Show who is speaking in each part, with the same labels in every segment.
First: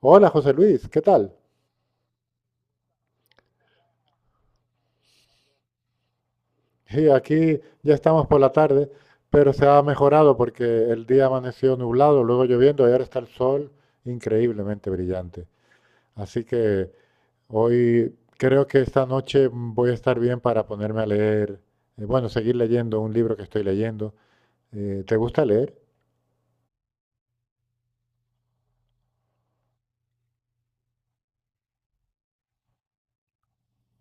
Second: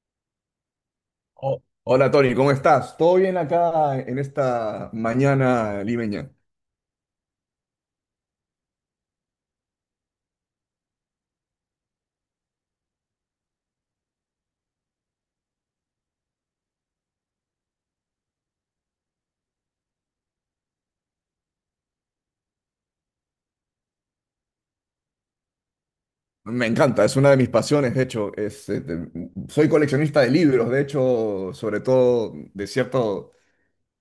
Speaker 1: Hola José Luis, ¿qué tal?
Speaker 2: Oh, hola Tony, ¿cómo estás? ¿Todo bien acá en esta mañana limeña?
Speaker 1: Sí, aquí ya estamos por la tarde, pero se ha mejorado porque el día amaneció nublado, luego lloviendo y ahora está el sol increíblemente brillante. Así que hoy creo que esta noche voy a estar bien para ponerme a leer, bueno, seguir leyendo un libro que estoy leyendo. ¿Te gusta leer?
Speaker 2: Me encanta, es una de mis pasiones, de hecho. Es, este, soy coleccionista de libros, de hecho, sobre todo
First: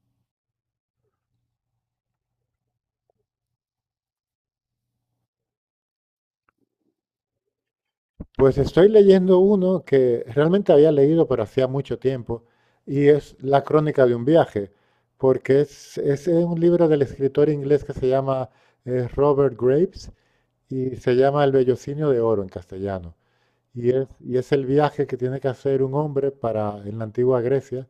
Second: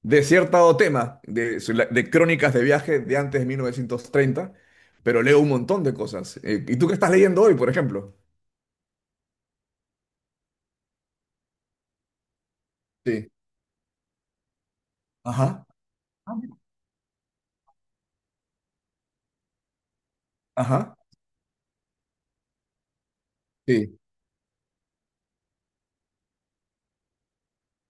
Speaker 2: de cierto tema, de crónicas de viaje de antes de 1930. Pero leo un montón de cosas. ¿Y tú qué estás leyendo hoy, por ejemplo?
Speaker 1: Pues estoy leyendo uno que realmente había leído, pero hacía mucho tiempo, y
Speaker 2: Sí.
Speaker 1: es La crónica de un viaje, porque
Speaker 2: Ajá.
Speaker 1: es
Speaker 2: Ah, mira.
Speaker 1: un libro del escritor inglés que se llama Robert Graves, y
Speaker 2: Ajá.
Speaker 1: se llama El vellocinio de oro en castellano. Y
Speaker 2: Sí,
Speaker 1: es, y es el viaje que tiene que hacer un hombre para en la antigua Grecia.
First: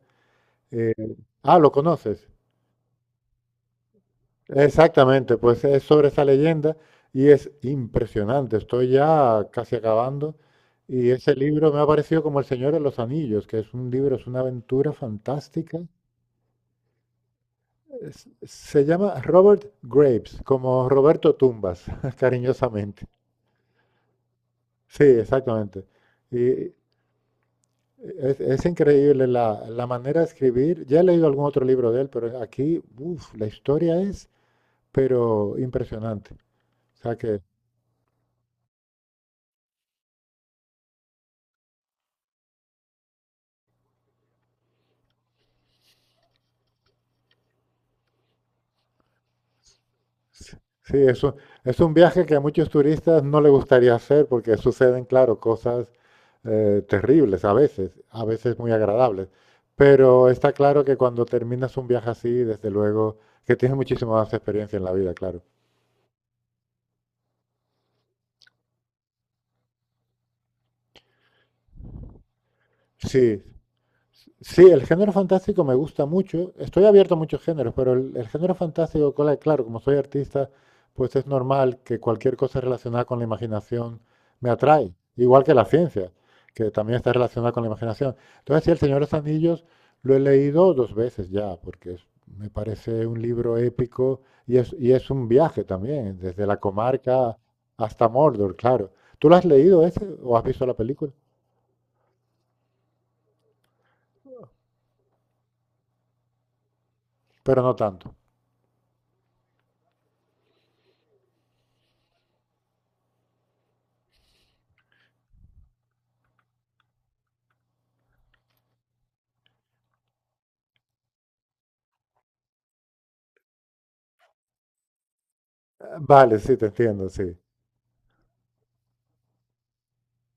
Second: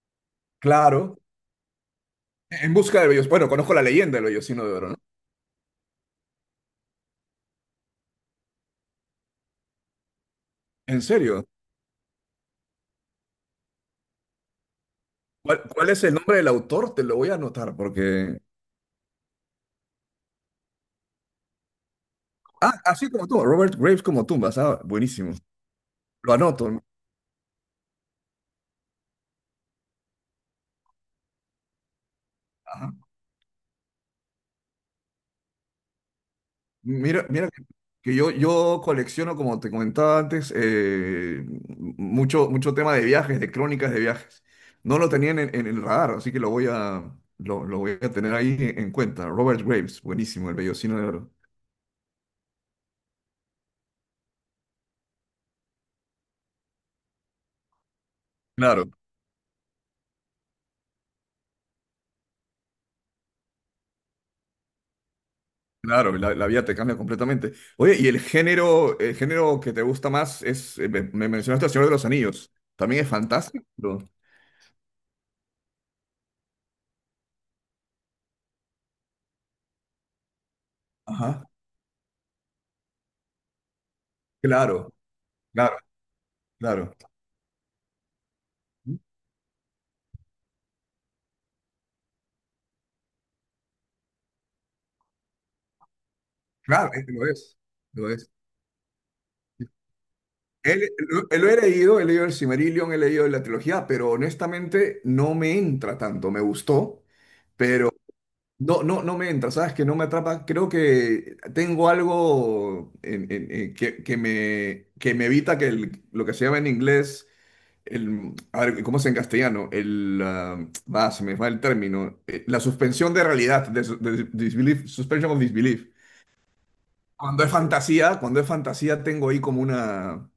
Speaker 1: Eh,
Speaker 2: claro.
Speaker 1: ¿Lo conoces?
Speaker 2: En busca del Bello. Bueno, conozco la leyenda del Bellocino de Oro, ¿no?
Speaker 1: Exactamente, pues es sobre esa leyenda y es impresionante. Estoy ya casi acabando
Speaker 2: ¿En
Speaker 1: y ese
Speaker 2: serio?
Speaker 1: libro me ha parecido como El Señor de los Anillos, que es un libro, es una aventura
Speaker 2: ¿Cuál,
Speaker 1: fantástica.
Speaker 2: cuál es el nombre del autor? Te lo voy a anotar porque...
Speaker 1: Se llama Robert Graves, como Roberto Tumbas,
Speaker 2: Ah,
Speaker 1: cariñosamente.
Speaker 2: así como tú, Robert Graves como tumbas. Ah,
Speaker 1: Sí,
Speaker 2: buenísimo.
Speaker 1: exactamente.
Speaker 2: Lo anoto,
Speaker 1: Y
Speaker 2: ¿no?
Speaker 1: es increíble la manera de escribir. Ya he leído algún otro libro de él, pero aquí,
Speaker 2: Ajá.
Speaker 1: uf, la historia es, pero impresionante. O sea
Speaker 2: Mira,
Speaker 1: que
Speaker 2: mira que yo colecciono, como te comentaba antes, mucho, mucho tema de viajes, de crónicas de viajes. No lo tenían en el radar, así que lo voy a tener ahí en cuenta. Robert Graves, buenísimo, el
Speaker 1: sí,
Speaker 2: vellocino de oro.
Speaker 1: es un viaje que a muchos turistas no les gustaría hacer porque suceden, claro, cosas terribles a veces muy
Speaker 2: Claro.
Speaker 1: agradables. Pero está claro que cuando terminas un viaje así, desde luego, que tienes muchísima más experiencia en la vida, claro.
Speaker 2: Claro, la vida te cambia completamente. Oye, ¿y el género que te gusta más es, me mencionaste El Señor de los Anillos, también es
Speaker 1: Sí,
Speaker 2: fantástico.
Speaker 1: sí, el género fantástico me gusta mucho. Estoy abierto a muchos géneros, pero el género fantástico, claro, como soy artista, pues es
Speaker 2: Ajá,
Speaker 1: normal que cualquier cosa relacionada con la imaginación me atrae,
Speaker 2: claro,
Speaker 1: igual que la
Speaker 2: claro,
Speaker 1: ciencia, que
Speaker 2: claro.
Speaker 1: también está relacionada con la imaginación. Entonces, sí, El Señor de los Anillos lo he leído dos veces ya, porque me parece un libro épico y es un viaje también, desde la
Speaker 2: Claro, es que lo
Speaker 1: comarca
Speaker 2: es,
Speaker 1: hasta
Speaker 2: lo es.
Speaker 1: Mordor, claro. ¿Tú lo has leído ese o has visto la
Speaker 2: Él,
Speaker 1: película?
Speaker 2: lo he leído el Silmarillion, he leído la trilogía, pero honestamente no me entra tanto, me gustó,
Speaker 1: Pero no
Speaker 2: pero
Speaker 1: tanto.
Speaker 2: no, no, no me entra, ¿sabes? Que no me atrapa, creo que tengo algo que me evita que el- lo que se llama en inglés el, a ver, ¿cómo es en castellano? El, va, se me va el término. La suspensión de realidad, de, su- de disbelief, suspension of disbelief.
Speaker 1: Vale, sí, te entiendo, sí.
Speaker 2: Cuando es fantasía tengo ahí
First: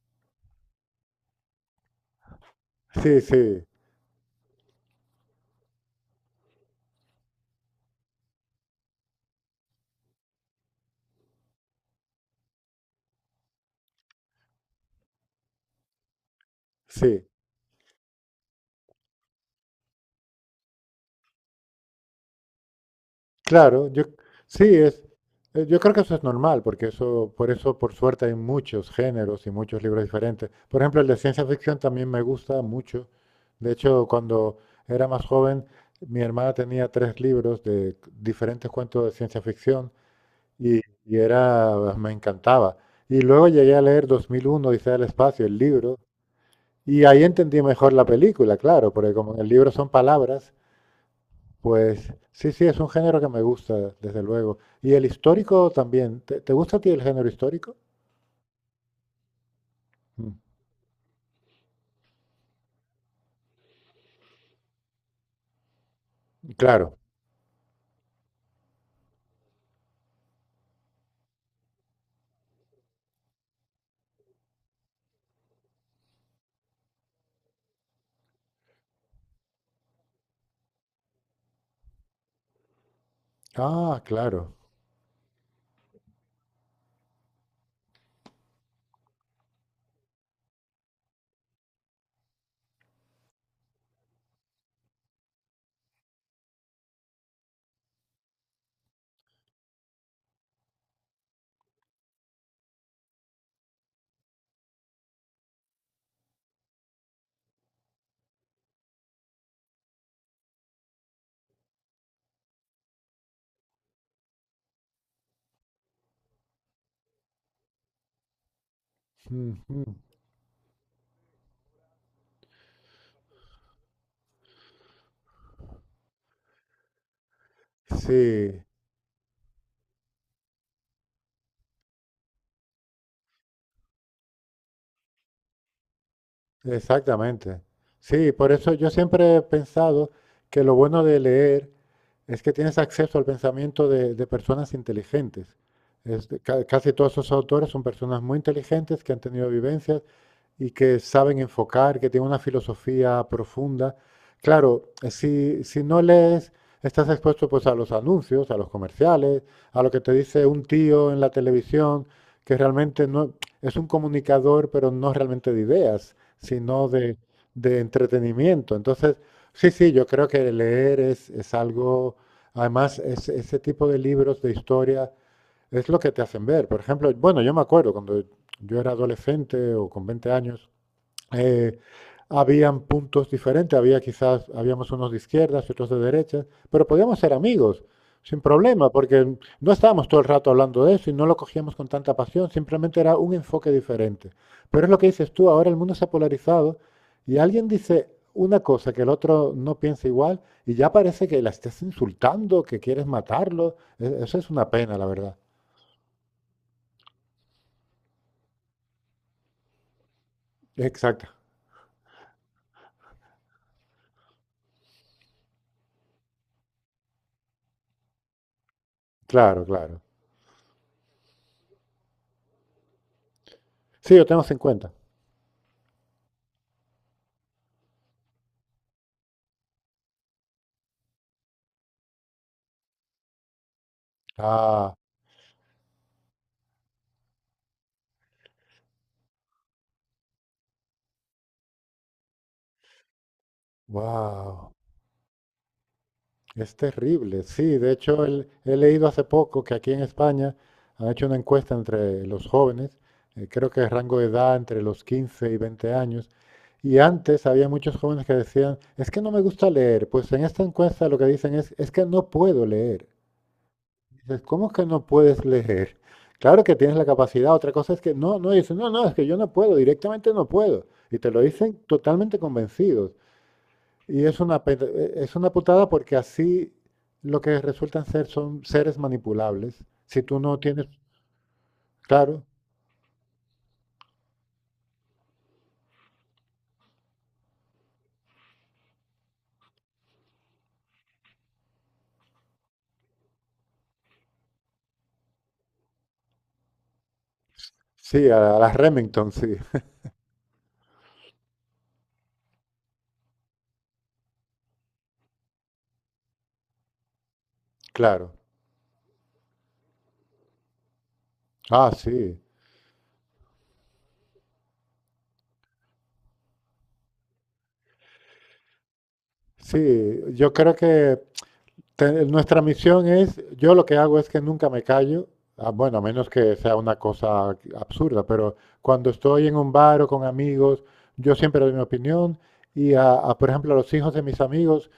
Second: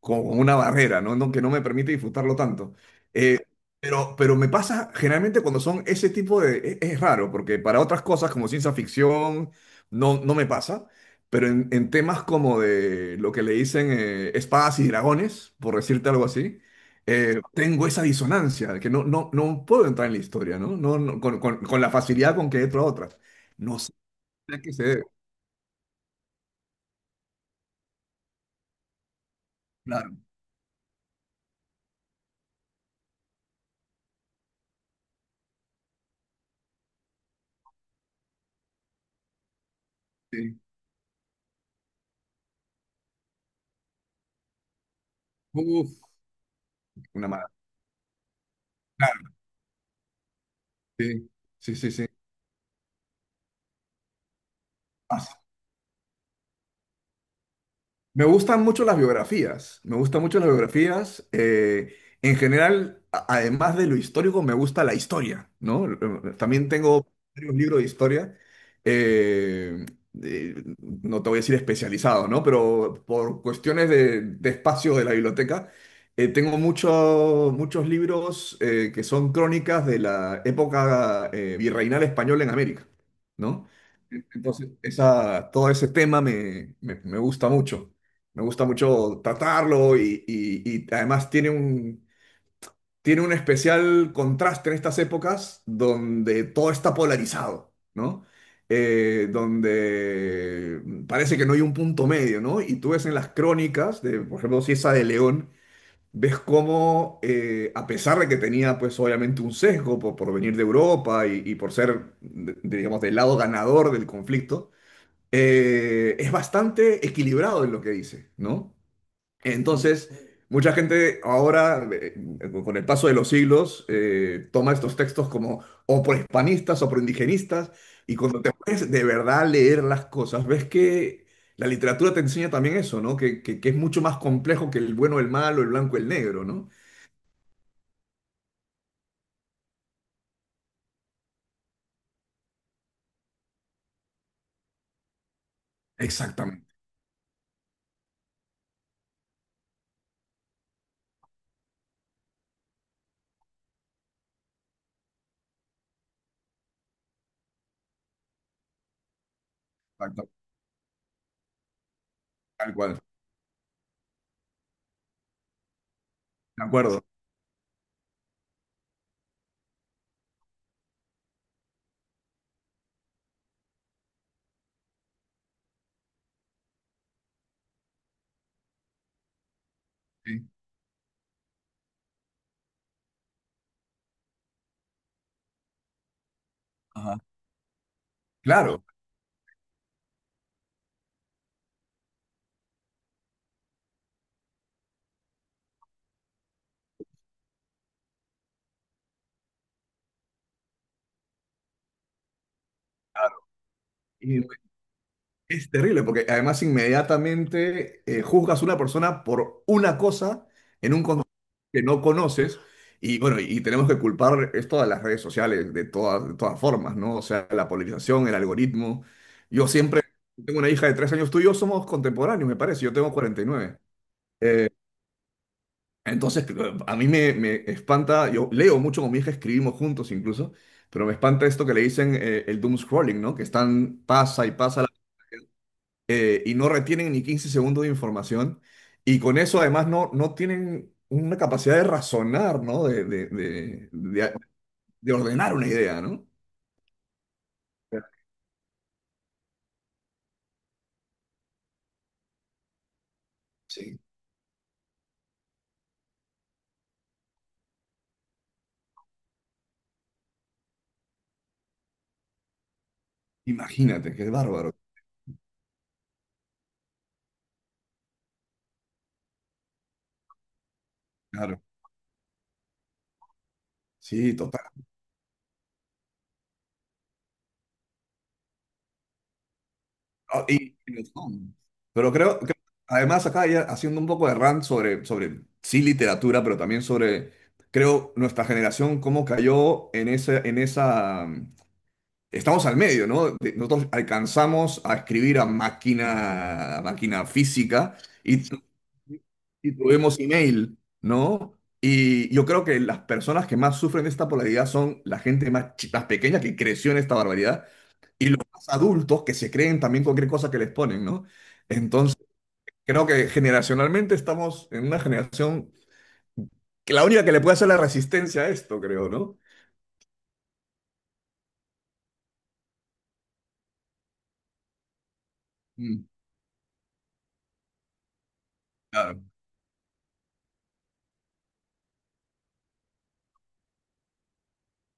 Speaker 2: como una barrera, ¿no? No, que no me permite disfrutarlo tanto.
Speaker 1: Sí,
Speaker 2: Eh,
Speaker 1: sí,
Speaker 2: pero me pasa generalmente cuando son ese tipo de... es raro, porque para otras cosas como ciencia ficción no, no me pasa, pero en temas como de lo que le dicen espadas y dragones, por decirte algo así,
Speaker 1: sí.
Speaker 2: tengo esa disonancia, de que no, no, no puedo entrar en la historia, ¿no? No, no, con la facilidad con que entro a otras. No
Speaker 1: Claro,
Speaker 2: sé
Speaker 1: yo
Speaker 2: a
Speaker 1: sí
Speaker 2: qué se debe.
Speaker 1: es. Yo creo que eso es normal, porque eso, por eso, por suerte, hay muchos géneros y muchos libros
Speaker 2: Claro,
Speaker 1: diferentes. Por ejemplo, el de ciencia ficción también me gusta mucho. De hecho, cuando era más joven, mi hermana tenía tres libros de diferentes cuentos de ciencia ficción
Speaker 2: sí.
Speaker 1: y era, me encantaba. Y luego llegué a leer 2001, Odisea del Espacio, el libro,
Speaker 2: Uf,
Speaker 1: y ahí
Speaker 2: una mala.
Speaker 1: entendí mejor la película, claro, porque
Speaker 2: Claro,
Speaker 1: como en el libro son palabras.
Speaker 2: sí, sí, sí, sí.
Speaker 1: Pues sí, sí, es un género que me gusta, desde luego. Y el histórico también. ¿Te, te gusta a ti el género histórico?
Speaker 2: Me gustan mucho las biografías, me gustan
Speaker 1: Mm,
Speaker 2: mucho las biografías. En general, a- además de lo histórico, me gusta la historia, ¿no? También
Speaker 1: claro.
Speaker 2: tengo varios libros de historia, eh, eh, no te voy a decir especializado, ¿no? Pero por cuestiones de espacio de la biblioteca, tengo mucho- muchos libros que son crónicas de la época virreinal española en América, ¿no?
Speaker 1: Ah, claro.
Speaker 2: Entonces, esa, todo ese tema me me- me gusta mucho. Me gusta mucho tratarlo y además tiene un especial contraste en estas épocas donde todo está polarizado, ¿no? Donde parece que no hay un punto medio, ¿no? Y tú ves en las crónicas, de, por ejemplo, si esa de León, ves cómo, a pesar de que tenía, pues obviamente un sesgo por venir de Europa y por ser, de- digamos, del lado ganador del conflicto, es bastante equilibrado en lo que dice, ¿no?
Speaker 1: Mm, mm.
Speaker 2: Entonces, mucha gente ahora, con el paso de los siglos, toma estos textos como o prohispanistas o proindigenistas, y cuando te
Speaker 1: Sí,
Speaker 2: pones de verdad a leer las cosas, ves que la literatura te enseña también eso, ¿no? Que es mucho más complejo que el bueno, el malo, el blanco, el negro, ¿no?
Speaker 1: exactamente. Sí, por eso yo siempre he pensado que lo bueno de leer es que tienes acceso al pensamiento de personas inteligentes. Es
Speaker 2: Exactamente,
Speaker 1: casi todos esos autores son personas muy inteligentes que han tenido vivencias y que saben enfocar, que tienen una filosofía profunda. Claro, si, si no lees, estás expuesto pues a los anuncios, a los comerciales, a lo que te
Speaker 2: exacto,
Speaker 1: dice un tío en la televisión, que
Speaker 2: tal cual,
Speaker 1: realmente no es un comunicador, pero no realmente de ideas,
Speaker 2: de
Speaker 1: sino
Speaker 2: acuerdo.
Speaker 1: de entretenimiento. Entonces, sí, sí, yo creo que leer es algo, además, ese tipo de libros de historia es lo que te hacen ver. Por ejemplo, bueno, yo me acuerdo cuando yo era adolescente o con 20
Speaker 2: Sí,
Speaker 1: años, eh, habían puntos diferentes, había quizás, habíamos unos de izquierdas y otros de derechas, pero
Speaker 2: ajá.
Speaker 1: podíamos ser amigos sin
Speaker 2: Claro.
Speaker 1: problema, porque no estábamos todo el rato hablando de eso y no lo cogíamos con tanta pasión, simplemente era un enfoque diferente. Pero es lo que dices tú, ahora el mundo se ha polarizado y alguien dice una cosa que el otro no piensa igual y ya parece que la estás insultando, que quieres
Speaker 2: Claro.
Speaker 1: matarlo. Eso
Speaker 2: Y
Speaker 1: es una pena, la verdad.
Speaker 2: es terrible porque además inmediatamente juzgas a una persona por una cosa en un
Speaker 1: Exacto.
Speaker 2: que no conoces. Y bueno, y tenemos que culpar esto a las redes sociales de todas formas, ¿no? O sea, la polarización, el algoritmo.
Speaker 1: Claro,
Speaker 2: Yo
Speaker 1: claro.
Speaker 2: siempre tengo una hija de 3 años, tú y yo somos contemporáneos, me parece, yo tengo 49.
Speaker 1: Sí, lo tenemos en
Speaker 2: Eh,
Speaker 1: cuenta.
Speaker 2: entonces, cl- a mí me, me espanta, yo leo mucho con mi hija, escribimos juntos incluso, pero me espanta esto que le dicen el doom scrolling, ¿no? Que están, pasa y pasa
Speaker 1: Ah,
Speaker 2: y no retienen ni 15 segundos de información. Y con eso además no, no tienen una capacidad de razonar, ¿no?
Speaker 1: wow.
Speaker 2: De ordenar una idea, ¿no?
Speaker 1: Es terrible, sí. De hecho, he leído hace poco que aquí en España han hecho una encuesta entre los jóvenes, creo que de
Speaker 2: Sí.
Speaker 1: rango de edad entre los 15 y 20 años, y antes había muchos jóvenes que decían, es que no me gusta leer. Pues en esta encuesta lo que dicen es que no puedo leer.
Speaker 2: Imagínate, qué
Speaker 1: Dices, ¿cómo
Speaker 2: bárbaro.
Speaker 1: que no puedes leer? Claro que tienes la capacidad, otra cosa es que dicen, no, no, es que yo no puedo, directamente no puedo. Y te lo
Speaker 2: Claro,
Speaker 1: dicen totalmente convencidos. Y
Speaker 2: sí,
Speaker 1: es
Speaker 2: total.
Speaker 1: una, es una putada porque así lo que resultan ser son seres manipulables. Si tú
Speaker 2: Ah,
Speaker 1: no tienes,
Speaker 2: y no son. Pero creo
Speaker 1: claro,
Speaker 2: que además acá ya haciendo un poco de rant sobre, sobre, sí, literatura, pero también sobre, creo, nuestra generación, cómo cayó en ese, en esa... estamos al medio, ¿no? De- Nosotros alcanzamos a escribir a máquina física
Speaker 1: sí,
Speaker 2: y,
Speaker 1: a las Remington, sí,
Speaker 2: y tuvimos email, ¿no? Y yo creo que las personas que más sufren de esta polaridad son la gente más, chi- más pequeña que creció en esta barbaridad y
Speaker 1: claro.
Speaker 2: los más adultos que se creen también cualquier cosa que les ponen, ¿no?
Speaker 1: Ah,
Speaker 2: Entonces,
Speaker 1: sí,
Speaker 2: creo que generacionalmente estamos en una generación que la única que le puede hacer la resistencia a esto, creo, ¿no?
Speaker 1: sí, yo creo que nuestra misión es, yo lo que hago es que nunca me callo, ah, bueno, a
Speaker 2: Mm,
Speaker 1: menos que sea una cosa absurda, pero cuando
Speaker 2: claro.
Speaker 1: estoy en un bar o con amigos, yo siempre doy mi opinión y, a, por ejemplo, a los hijos de mis amigos,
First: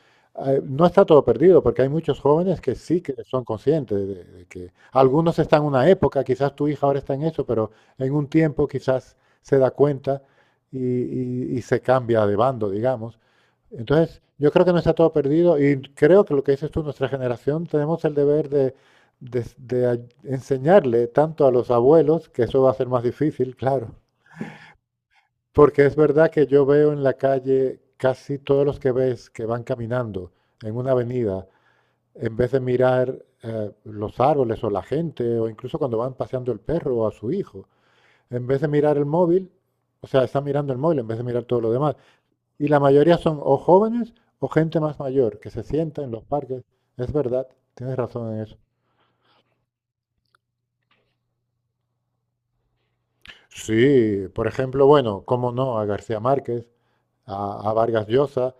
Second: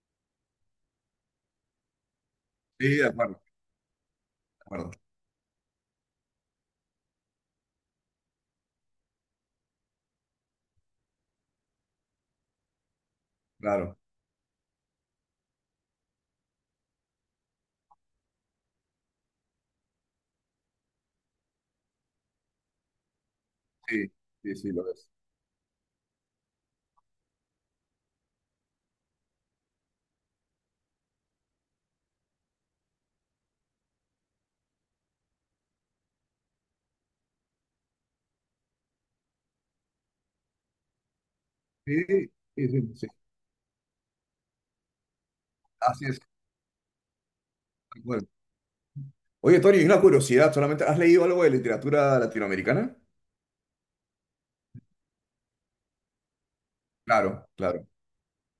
Speaker 1: no está todo perdido, porque hay muchos jóvenes que
Speaker 2: Sí,
Speaker 1: sí que son conscientes de
Speaker 2: de
Speaker 1: que
Speaker 2: acuerdo,
Speaker 1: algunos están en una época, quizás tu hija ahora está en eso, pero en un tiempo quizás se da cuenta y se cambia de bando, digamos.
Speaker 2: claro.
Speaker 1: Entonces, yo creo que no está todo perdido y creo que lo que dices tú, nuestra generación, tenemos el deber de, enseñarle tanto a los abuelos, que eso va a ser más difícil, claro,
Speaker 2: Sí, sí, sí, lo es.
Speaker 1: porque es verdad que yo veo en la calle casi todos los que ves que van caminando en una avenida, en vez de mirar los árboles o la gente, o incluso cuando van paseando el perro o a su hijo, en vez de mirar el móvil, o sea, están mirando el móvil en vez de mirar todo lo demás.
Speaker 2: Sí,
Speaker 1: Y
Speaker 2: sí,
Speaker 1: la
Speaker 2: sí, sí,
Speaker 1: mayoría son o jóvenes o gente más mayor que se sienta
Speaker 2: así
Speaker 1: en
Speaker 2: es.
Speaker 1: los parques. Es verdad, tienes
Speaker 2: Tal cual.
Speaker 1: razón en eso.
Speaker 2: Oye, Tony, una curiosidad, solamente, ¿has leído algo de literatura latinoamericana?
Speaker 1: Sí, por ejemplo, bueno, cómo no, a García Márquez,
Speaker 2: Claro,
Speaker 1: a
Speaker 2: claro.
Speaker 1: Vargas Llosa.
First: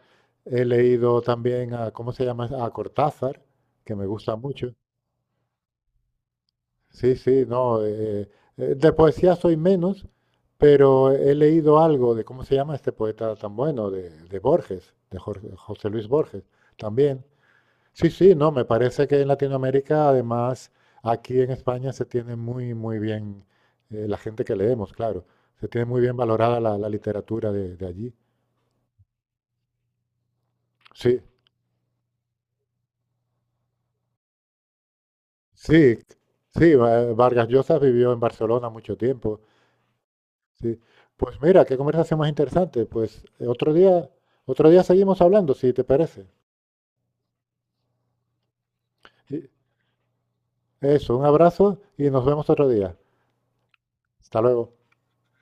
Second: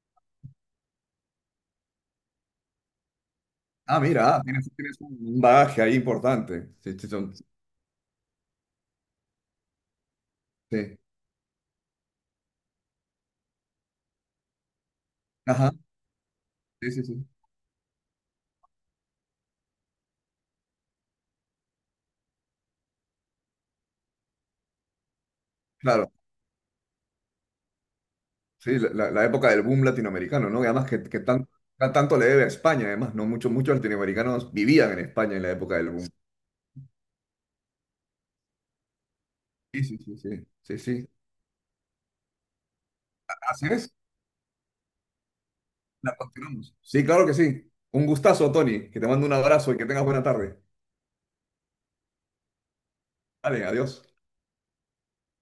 Speaker 1: He leído también a, ¿cómo se llama? A Cortázar, que
Speaker 2: Ah,
Speaker 1: me
Speaker 2: mira,
Speaker 1: gusta
Speaker 2: ah, tienes,
Speaker 1: mucho.
Speaker 2: tienes un bagaje ahí importante. Sí, sí,
Speaker 1: Sí,
Speaker 2: son-
Speaker 1: sí, no. De poesía soy menos,
Speaker 2: sí.
Speaker 1: pero he leído algo de, ¿cómo se llama este poeta tan bueno? De Borges, de
Speaker 2: Ajá,
Speaker 1: José Luis Borges,
Speaker 2: sí, sí,
Speaker 1: también.
Speaker 2: sí.
Speaker 1: Sí, sí, no, me parece que en Latinoamérica, además, aquí en España se tiene muy, muy bien, la gente que leemos, claro, se tiene muy
Speaker 2: Claro,
Speaker 1: bien valorada la literatura de allí.
Speaker 2: sí, la- la época del boom latinoamericano, ¿no? Y además que
Speaker 1: Sí,
Speaker 2: tan- tan- tanto le debe a España, además, ¿no? Muchos, muchos latinoamericanos vivían en España en la época del
Speaker 1: sí,
Speaker 2: boom.
Speaker 1: sí, Vargas Llosa vivió en Barcelona mucho tiempo.
Speaker 2: Sí, sí, sí, sí, sí,
Speaker 1: Sí.
Speaker 2: sí.
Speaker 1: Pues mira, qué conversación más interesante. Pues
Speaker 2: Así es,
Speaker 1: otro día seguimos hablando, si te
Speaker 2: la
Speaker 1: parece.
Speaker 2: continuamos. Sí, claro que sí. Un gustazo, Tony, que te mando un
Speaker 1: Y-
Speaker 2: abrazo y que tengas buena tarde.
Speaker 1: Eso, un abrazo y nos vemos otro día.
Speaker 2: Vale, adiós.
Speaker 1: Hasta luego.